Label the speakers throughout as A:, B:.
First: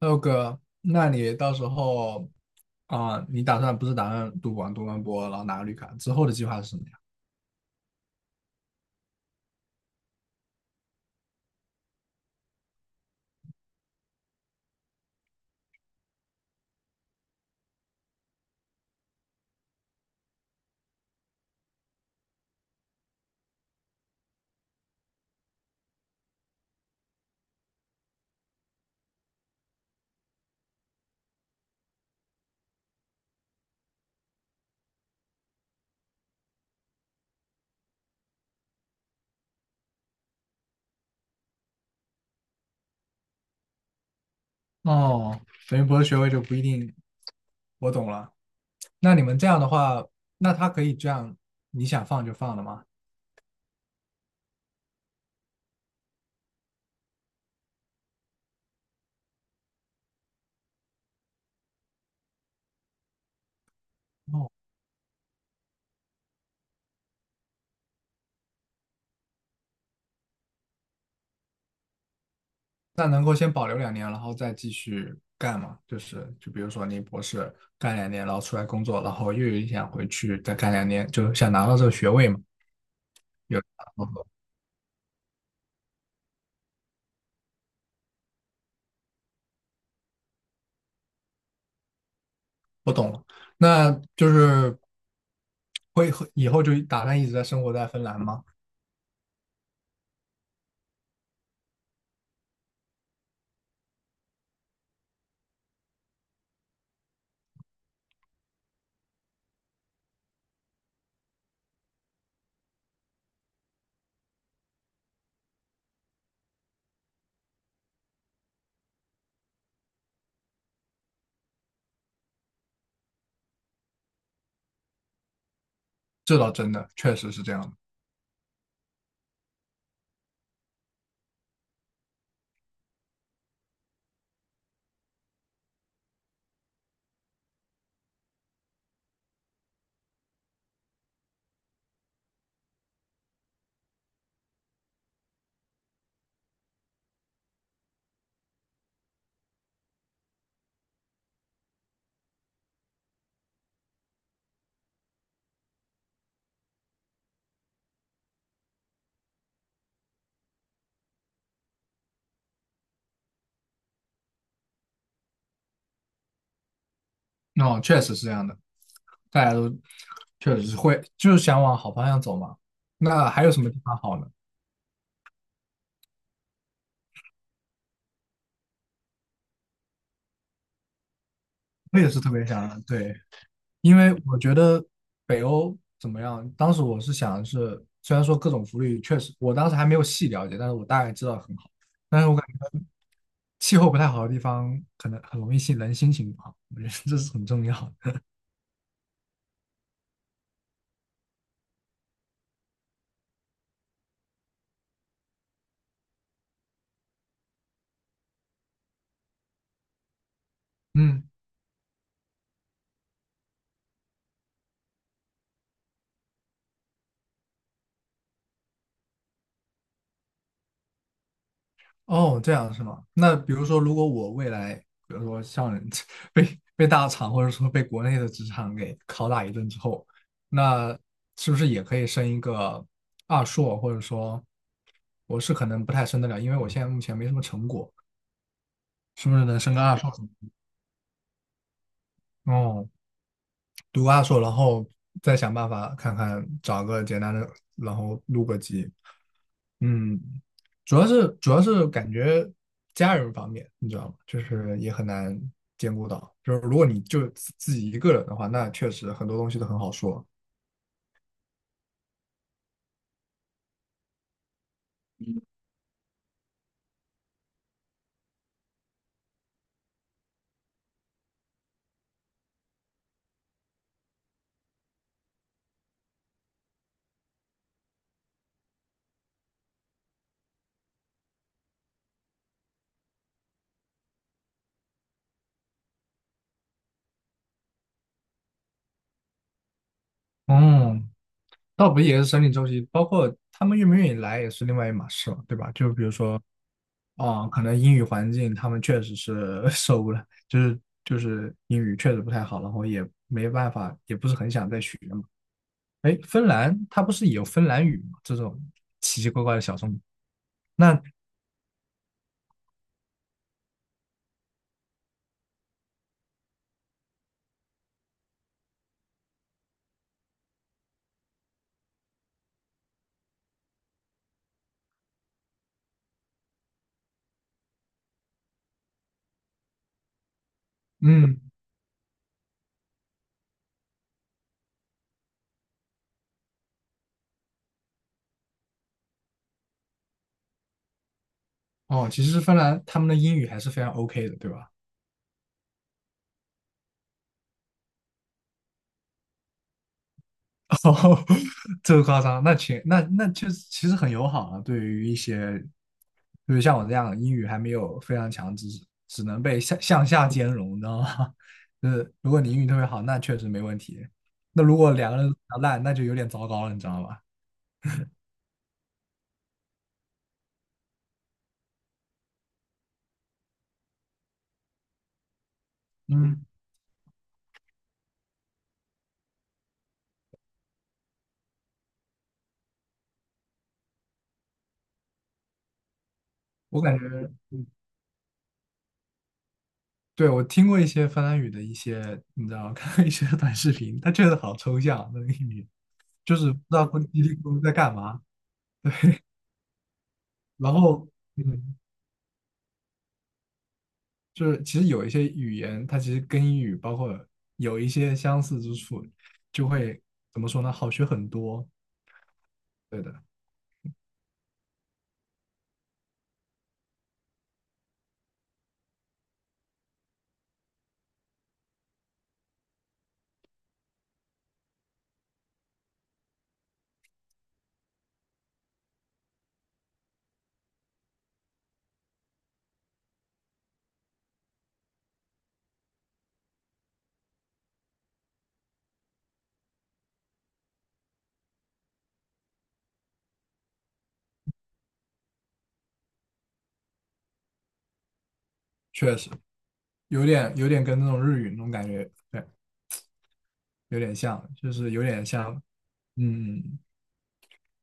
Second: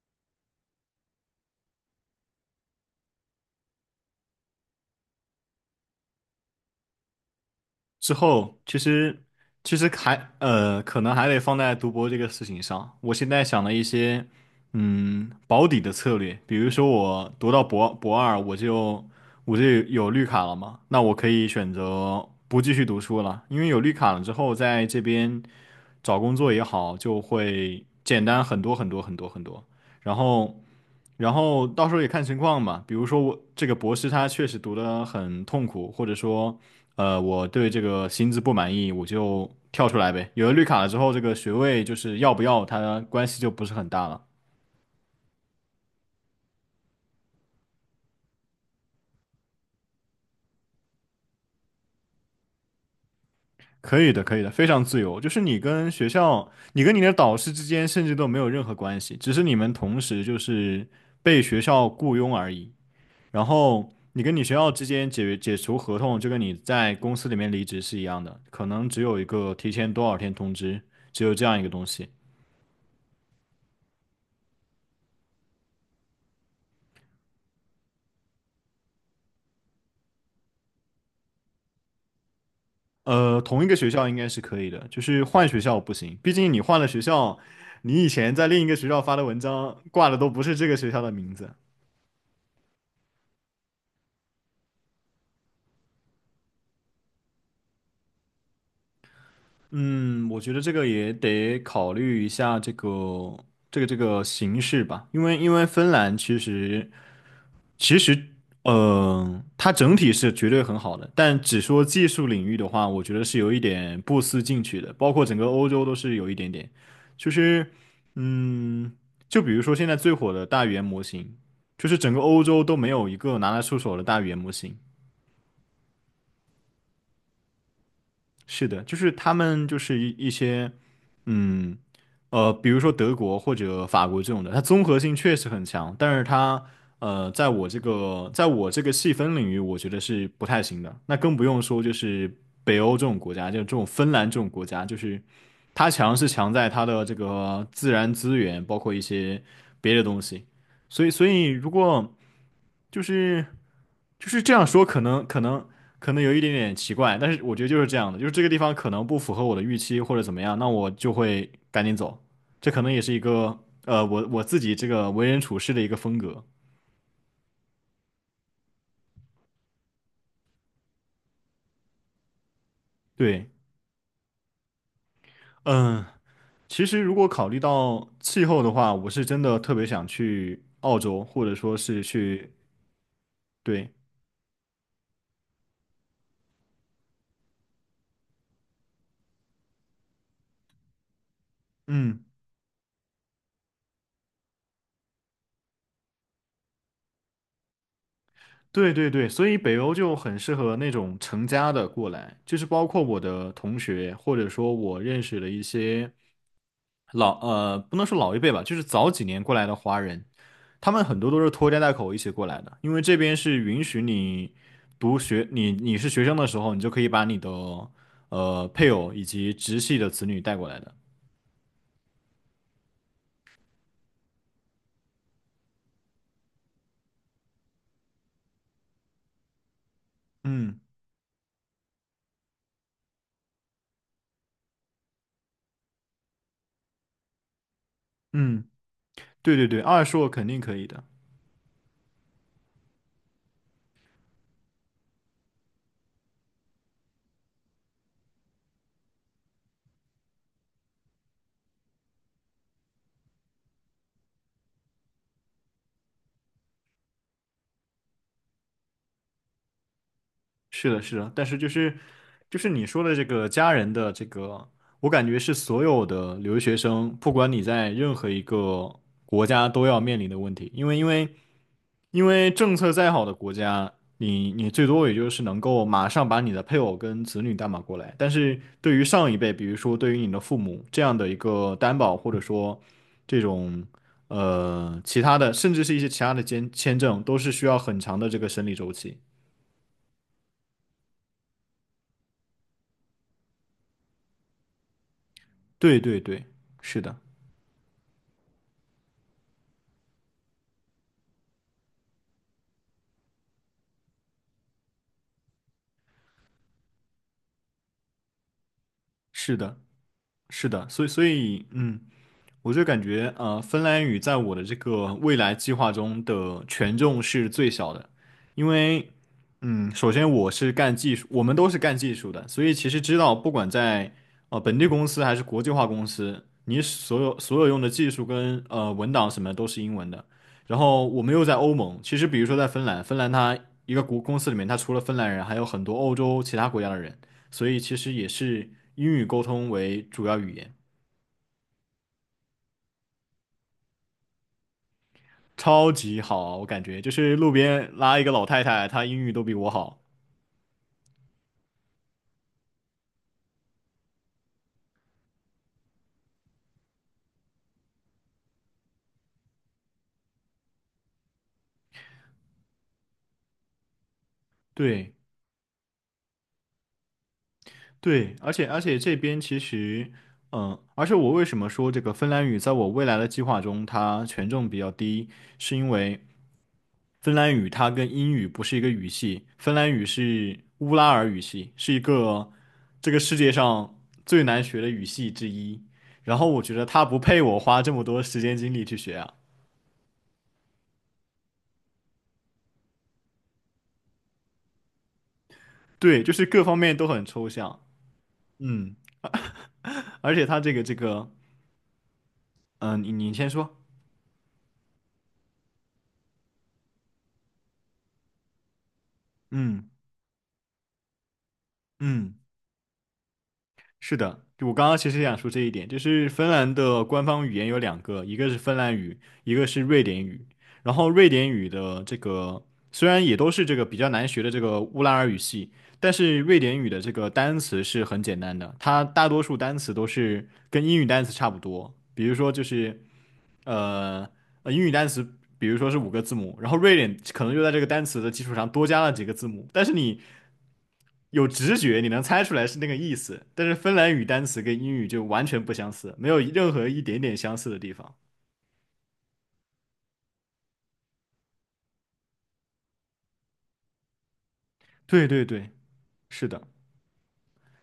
A: 六哥，那你到时候啊、你打算不是打算读完博，然后拿个绿卡之后的计划是什么呀？
B: 之后，其实还可能还得放在读博这个事情上。我现在想了一些保底的策略，比如说我读到博二，我就有绿卡了嘛，那我可以选择不继续读书了，因为有绿卡了之后，在这边找工作也好，就会简单很多很多很多。然后然后到时候也看情况吧。比如说我这个博士他确实读得很痛苦，或者说，我对这个薪资不满意，我就跳出来呗。有了绿卡了之后，这个学位就是要不要，它关系就不是很大了。
A: 哦，等于博士学位就不一定。我懂了。那你们这样的话，那他可以这样，你想放就放了吗？
B: 可以的，可以的，非常自由。就是你跟学校，你跟你的导师之间甚至都没有任何关系，只是你们同时就是被学校雇佣而已。然后你跟你学校之间解除合同，就跟你在公司里面离职是一样的，可能只有一个提前多少天通知，只有这样一个东西。
A: 那能够先保留两年，然后再继续干吗？就比如说你博士干两年，然后出来工作，然后又有一想回去再干两年，就想拿到这个学位嘛？有。
B: 同一个学校应该是可以的，就是换学校不行，毕竟你换了学校，你以前在另一个学校发的文章挂的都不是这个学校的名字。
A: 我懂了，那就是会以后就打算一直在生活在芬兰吗？
B: 嗯，我觉得这个也得考虑一下这个这个形式吧，因为芬兰其实，它整体是绝对很好的，但只说技术领域的话，我觉得是有一点不思进取的，包括整个欧洲都是有一点点，就是，嗯，就比如说现在最火的大语言模型，就是整个欧洲都没有一个拿得出手的大语言模型。
A: 这倒真的确实是这样的，
B: 是的，就是他们就是一些，嗯，比如说德国或者法国这种的，它综合性确实很强，但是它，在我这个细分领域，我觉得是不太行的。那更不用说就是北欧这种国家，就这种芬兰这种国家，就是它强是强在它的这个自然资源，包括一些别的东西。所以，所以如果就是这样说，可能有一点点奇怪，但是我觉得就是这样的，就是这个地方可能不符合我的预期或者怎么样，那我就会赶紧走。这可能也是一个我自己这个为人处事的一个风格。
A: 哦，确实是这样的，大家都确实是会就是想往好方向走嘛。那还
B: 对，
A: 有什么地方好呢？
B: 嗯，其实如果考虑到气候的话，我是真的特别想去澳洲，或者说
A: 我
B: 是
A: 也是特别
B: 去，
A: 想，对，
B: 对，
A: 因为我觉得北欧怎么样？当时我是想的是，虽然说各种福利确实，我当时还没有细了解，但是我大概知道很好。但
B: 嗯。
A: 是我感觉气候不太好的地方，可能很容易人心情不好，我觉得这是很重要的。
B: 对对对，所以北欧就很适合那种成家的过来，就是包括我的同学，或者说我认识的一些不能说老一辈吧，就是早几年过来的华人，他们很
A: 嗯，
B: 多都是拖家带口一起过来的，因为这边是允许你读学，你是学生的时候，你就可以把你的配偶以及直系的子女带过来的。
A: 哦，这样是吗？那比如说，如果我未来，比如说像人 被大厂或者说被国内的职场给拷打一顿之后，
B: 嗯
A: 那是不是也可以升一个二硕？或者说，我是可能不太升得了，因为我现在目前没什么成果，
B: 嗯，
A: 是不是
B: 对
A: 能
B: 对
A: 升
B: 对，
A: 个二
B: 二
A: 硕哦。
B: 硕肯定可以的。
A: 读阿硕，然后再想办法看看找个简单的，然后录个集。嗯，主要是感觉家人方面，你知道吗？就是也很难兼顾到。就是如果你就自己一个人的话，那确实很多东西都很好说。
B: 是的，是的，但是就是就是你说的这个家人的这个，我感觉是所有的留学生，不管你在任何一个国家都要面临的问题，因为政策再好的国家，你最多也就是能够马上把你的配偶跟子女担保过来，但是对于上一辈，比如说对于你的父母这样的一个担保，或者说这种其他的，甚至是一些其他的签证，都是需要很长的这个审理周期。
A: 嗯，倒不也是生理周期，包括他们愿不愿意来也是另外一码事嘛，对吧？就
B: 对
A: 比如
B: 对
A: 说。
B: 对，是的。
A: 哦，可能英语环境他们确实是 受不了，就是英语确实不太好，然后也没办法，也不是很想再学嘛。哎，芬兰它不是也有芬兰语吗？这种奇奇怪
B: 是
A: 怪的小
B: 的，
A: 众。
B: 是的，
A: 那
B: 所以嗯，我就感觉，芬兰语在我的这个未来计划中的权重是最小的，因为，嗯，首先我是干技术，我们都是干技术的，所以其实知道，不管在本地公司还是国际化公司，你所有用的技术跟文档什么都是英文的。然后我们
A: 嗯，
B: 又在欧盟，其实比如说在芬兰，芬兰它一个国公司里面，它除了芬兰人，还有很多欧洲其他国家的人，所以其实也是英语沟通为主要语言。
A: 哦，其实芬兰他们的英语还是非常 OK 的，对吧？
B: 超级好，我感觉就是路边拉一个老太太，她英语都比我好。
A: 哦，这个夸张，那就是其实很友好啊，对于一些，就是像我这样英语还没有非常强，只是只能被向下兼容，你知道吗？就是如果你英语特别好，那确实没问题。那如果两
B: 对
A: 个人都比较烂，那就有点糟糕了，你知道吧？
B: 对，而且这边其实，嗯，而且我为什么说这个芬兰语在我未来的计划中它权重比较低，是因为
A: 嗯，
B: 芬兰语它跟英语不是一个语系，芬兰语是乌拉尔语系，是一个这个世界上最难学的语系之一。然后我觉
A: 我
B: 得
A: 感
B: 它
A: 觉，
B: 不配我花这么多时间精力去学啊。
A: 对，我听过一些芬兰语的一些，你知道，看过一些短视频，它确实好抽象，那个英语，
B: 对，就
A: 就
B: 是
A: 是不
B: 各
A: 知
B: 方
A: 道
B: 面
A: 咕
B: 都
A: 叽
B: 很
A: 里
B: 抽
A: 咕噜在
B: 象。
A: 干嘛。
B: 嗯。而且他这
A: 然
B: 个这
A: 后，
B: 个，
A: 嗯
B: 你先说，
A: 就是其实有一些语言，它其实跟英语包括有一些相似之处，就
B: 嗯
A: 会怎么说呢？好学很多。
B: 嗯，
A: 对的，
B: 是的，就我刚刚其实也想说这一点，就是芬兰的官方语言有两个，一个是芬兰语，一个是瑞典语。然后瑞典语的这个虽然也都是这个比较难学的这个乌拉尔语系，但是瑞典语的这个单词是很简单的，它大多数单词都是跟英语单词差不多，比如说就是呃英语单词。比如说是五个字母，然后瑞典可能就在这个单词的基础上多加了几个字母，但是你有直觉，你能猜出来是那个意思，但是芬兰语单词跟英语就完全不相似，没有任何一点点相似的地方。
A: 确实有点跟那种日语那种感觉，对，有点像，就是有点
B: 对对
A: 像，
B: 对，是的。
A: 嗯，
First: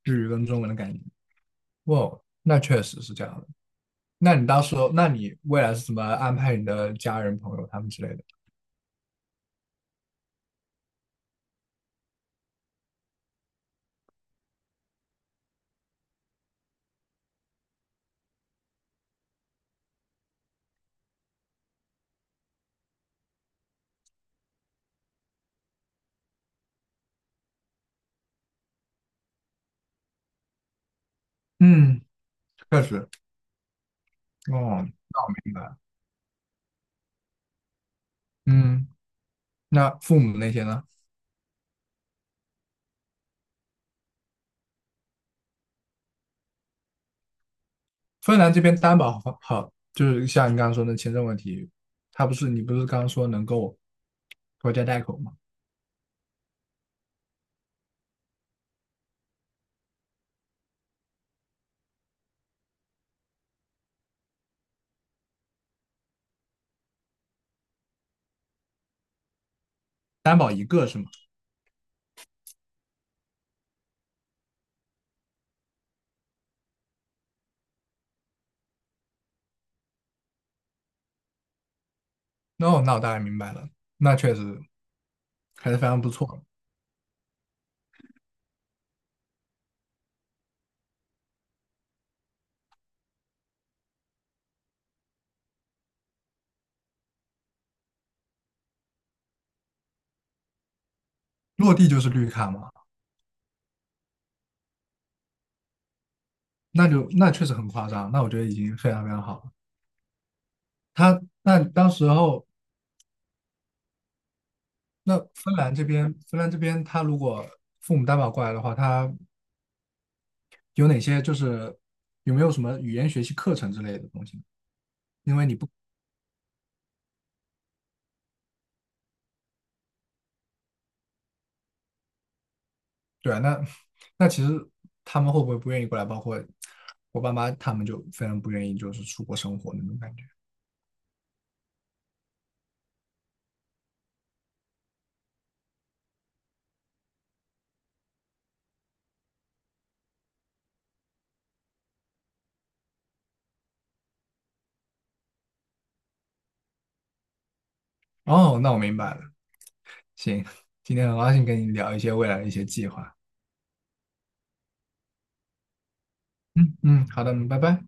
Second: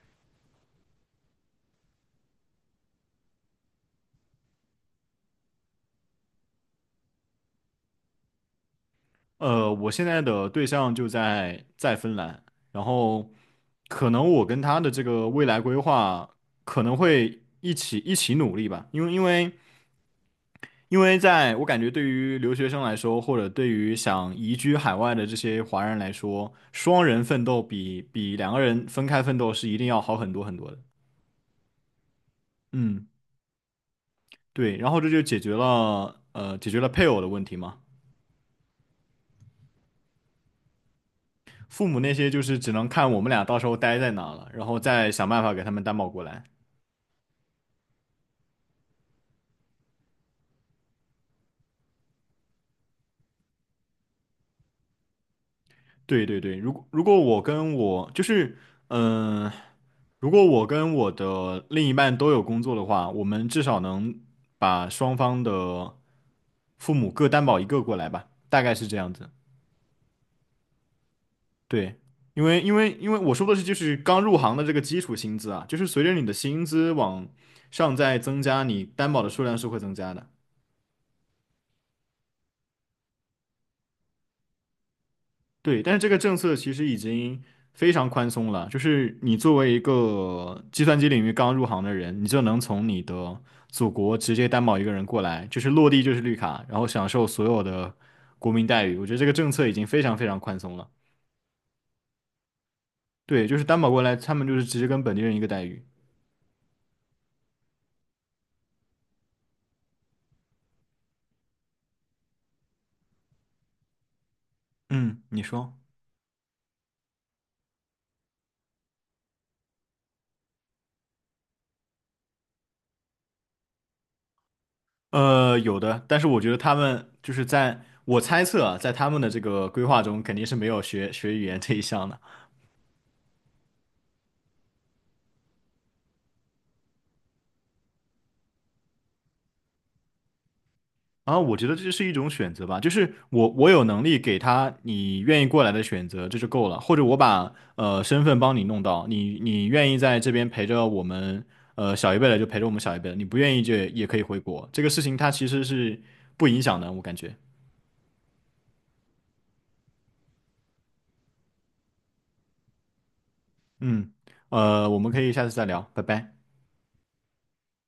A: 日语跟中文的感觉。哦，那确实是这样的。那你到时候，那你未来是怎么安排你的家人、朋友他们之类的？
B: 我现在的对象就在芬兰，然后可能我跟他的这个未来规划可能会一起努力吧，因为在我感觉对于留学生来说，或者对于想移居海外的这些华人来说，双人奋斗比两个人分开奋斗是一定要好很多很多的。
A: 嗯，确
B: 嗯。
A: 实。
B: 对，
A: 哦，
B: 然后这就
A: 那我
B: 解
A: 明
B: 决
A: 白了。
B: 了解决了配偶的问题嘛。
A: 嗯，那父母那些呢？
B: 父母那些就是只能看我们俩到时候待在哪了，然后再想办法给他们担保过来。
A: 芬兰这边担保好，好，就是像你刚刚说的签证问题，他不是你不是刚刚说能够拖家带口吗？
B: 对对对，如果我跟我就是嗯、呃如果我跟我的另一半都有工作的话，我们至少能把双方的父母各担保一个过来吧，大概是这样子。
A: 担保一个是吗？
B: 对，因为我说的是就是刚入行的这个基础薪资啊，就是随着你的薪资往上在增加，你担保的数量是会增加的。
A: 那我大概明白了，那确实还是
B: 对，
A: 非
B: 但是
A: 常
B: 这
A: 不
B: 个政
A: 错
B: 策其实已经非常宽松了，就是你作为一个计算机领域刚入行的人，你就能从你的祖国直接担保一个人过来，就是落地就是绿卡，然后享受所有的国民待遇。我觉得这个政策已经非常非常宽松了。
A: 落地就是绿卡嘛，
B: 对，就是担保过来，他们就是直接跟本地人一个待遇。
A: 那确实很夸张，那我觉得已经非常非常好了。他那当时候那
B: 嗯，你
A: 芬
B: 说。
A: 兰这边，芬兰这边他如果父母担保过来的话，他有哪些就是有没有什么语言学习课程之类的东西呢？
B: 有的，但是我觉得他们就是在我猜测啊，在他们的这个规划中，肯定是没有学语言这一项的。
A: 对啊，那其实他们会不会不愿意过来？包括我爸妈他们就非常不愿意，就是出国生活那种感觉。
B: 然后我觉得这是一种选择吧，就是我有能力给他你愿意过来的选择，这就够了。或者我把身份帮你弄到，你愿意在这边陪着我们小一辈的就陪着我们小一辈的，你不愿意就也可以回国。这个事情它其实是不影响的，我感觉。
A: 哦，那我明白了。行，今天很高兴跟你聊一些未来的一些计划。
B: 嗯，我们可以下次再聊，拜拜。
A: 嗯，好的，拜拜。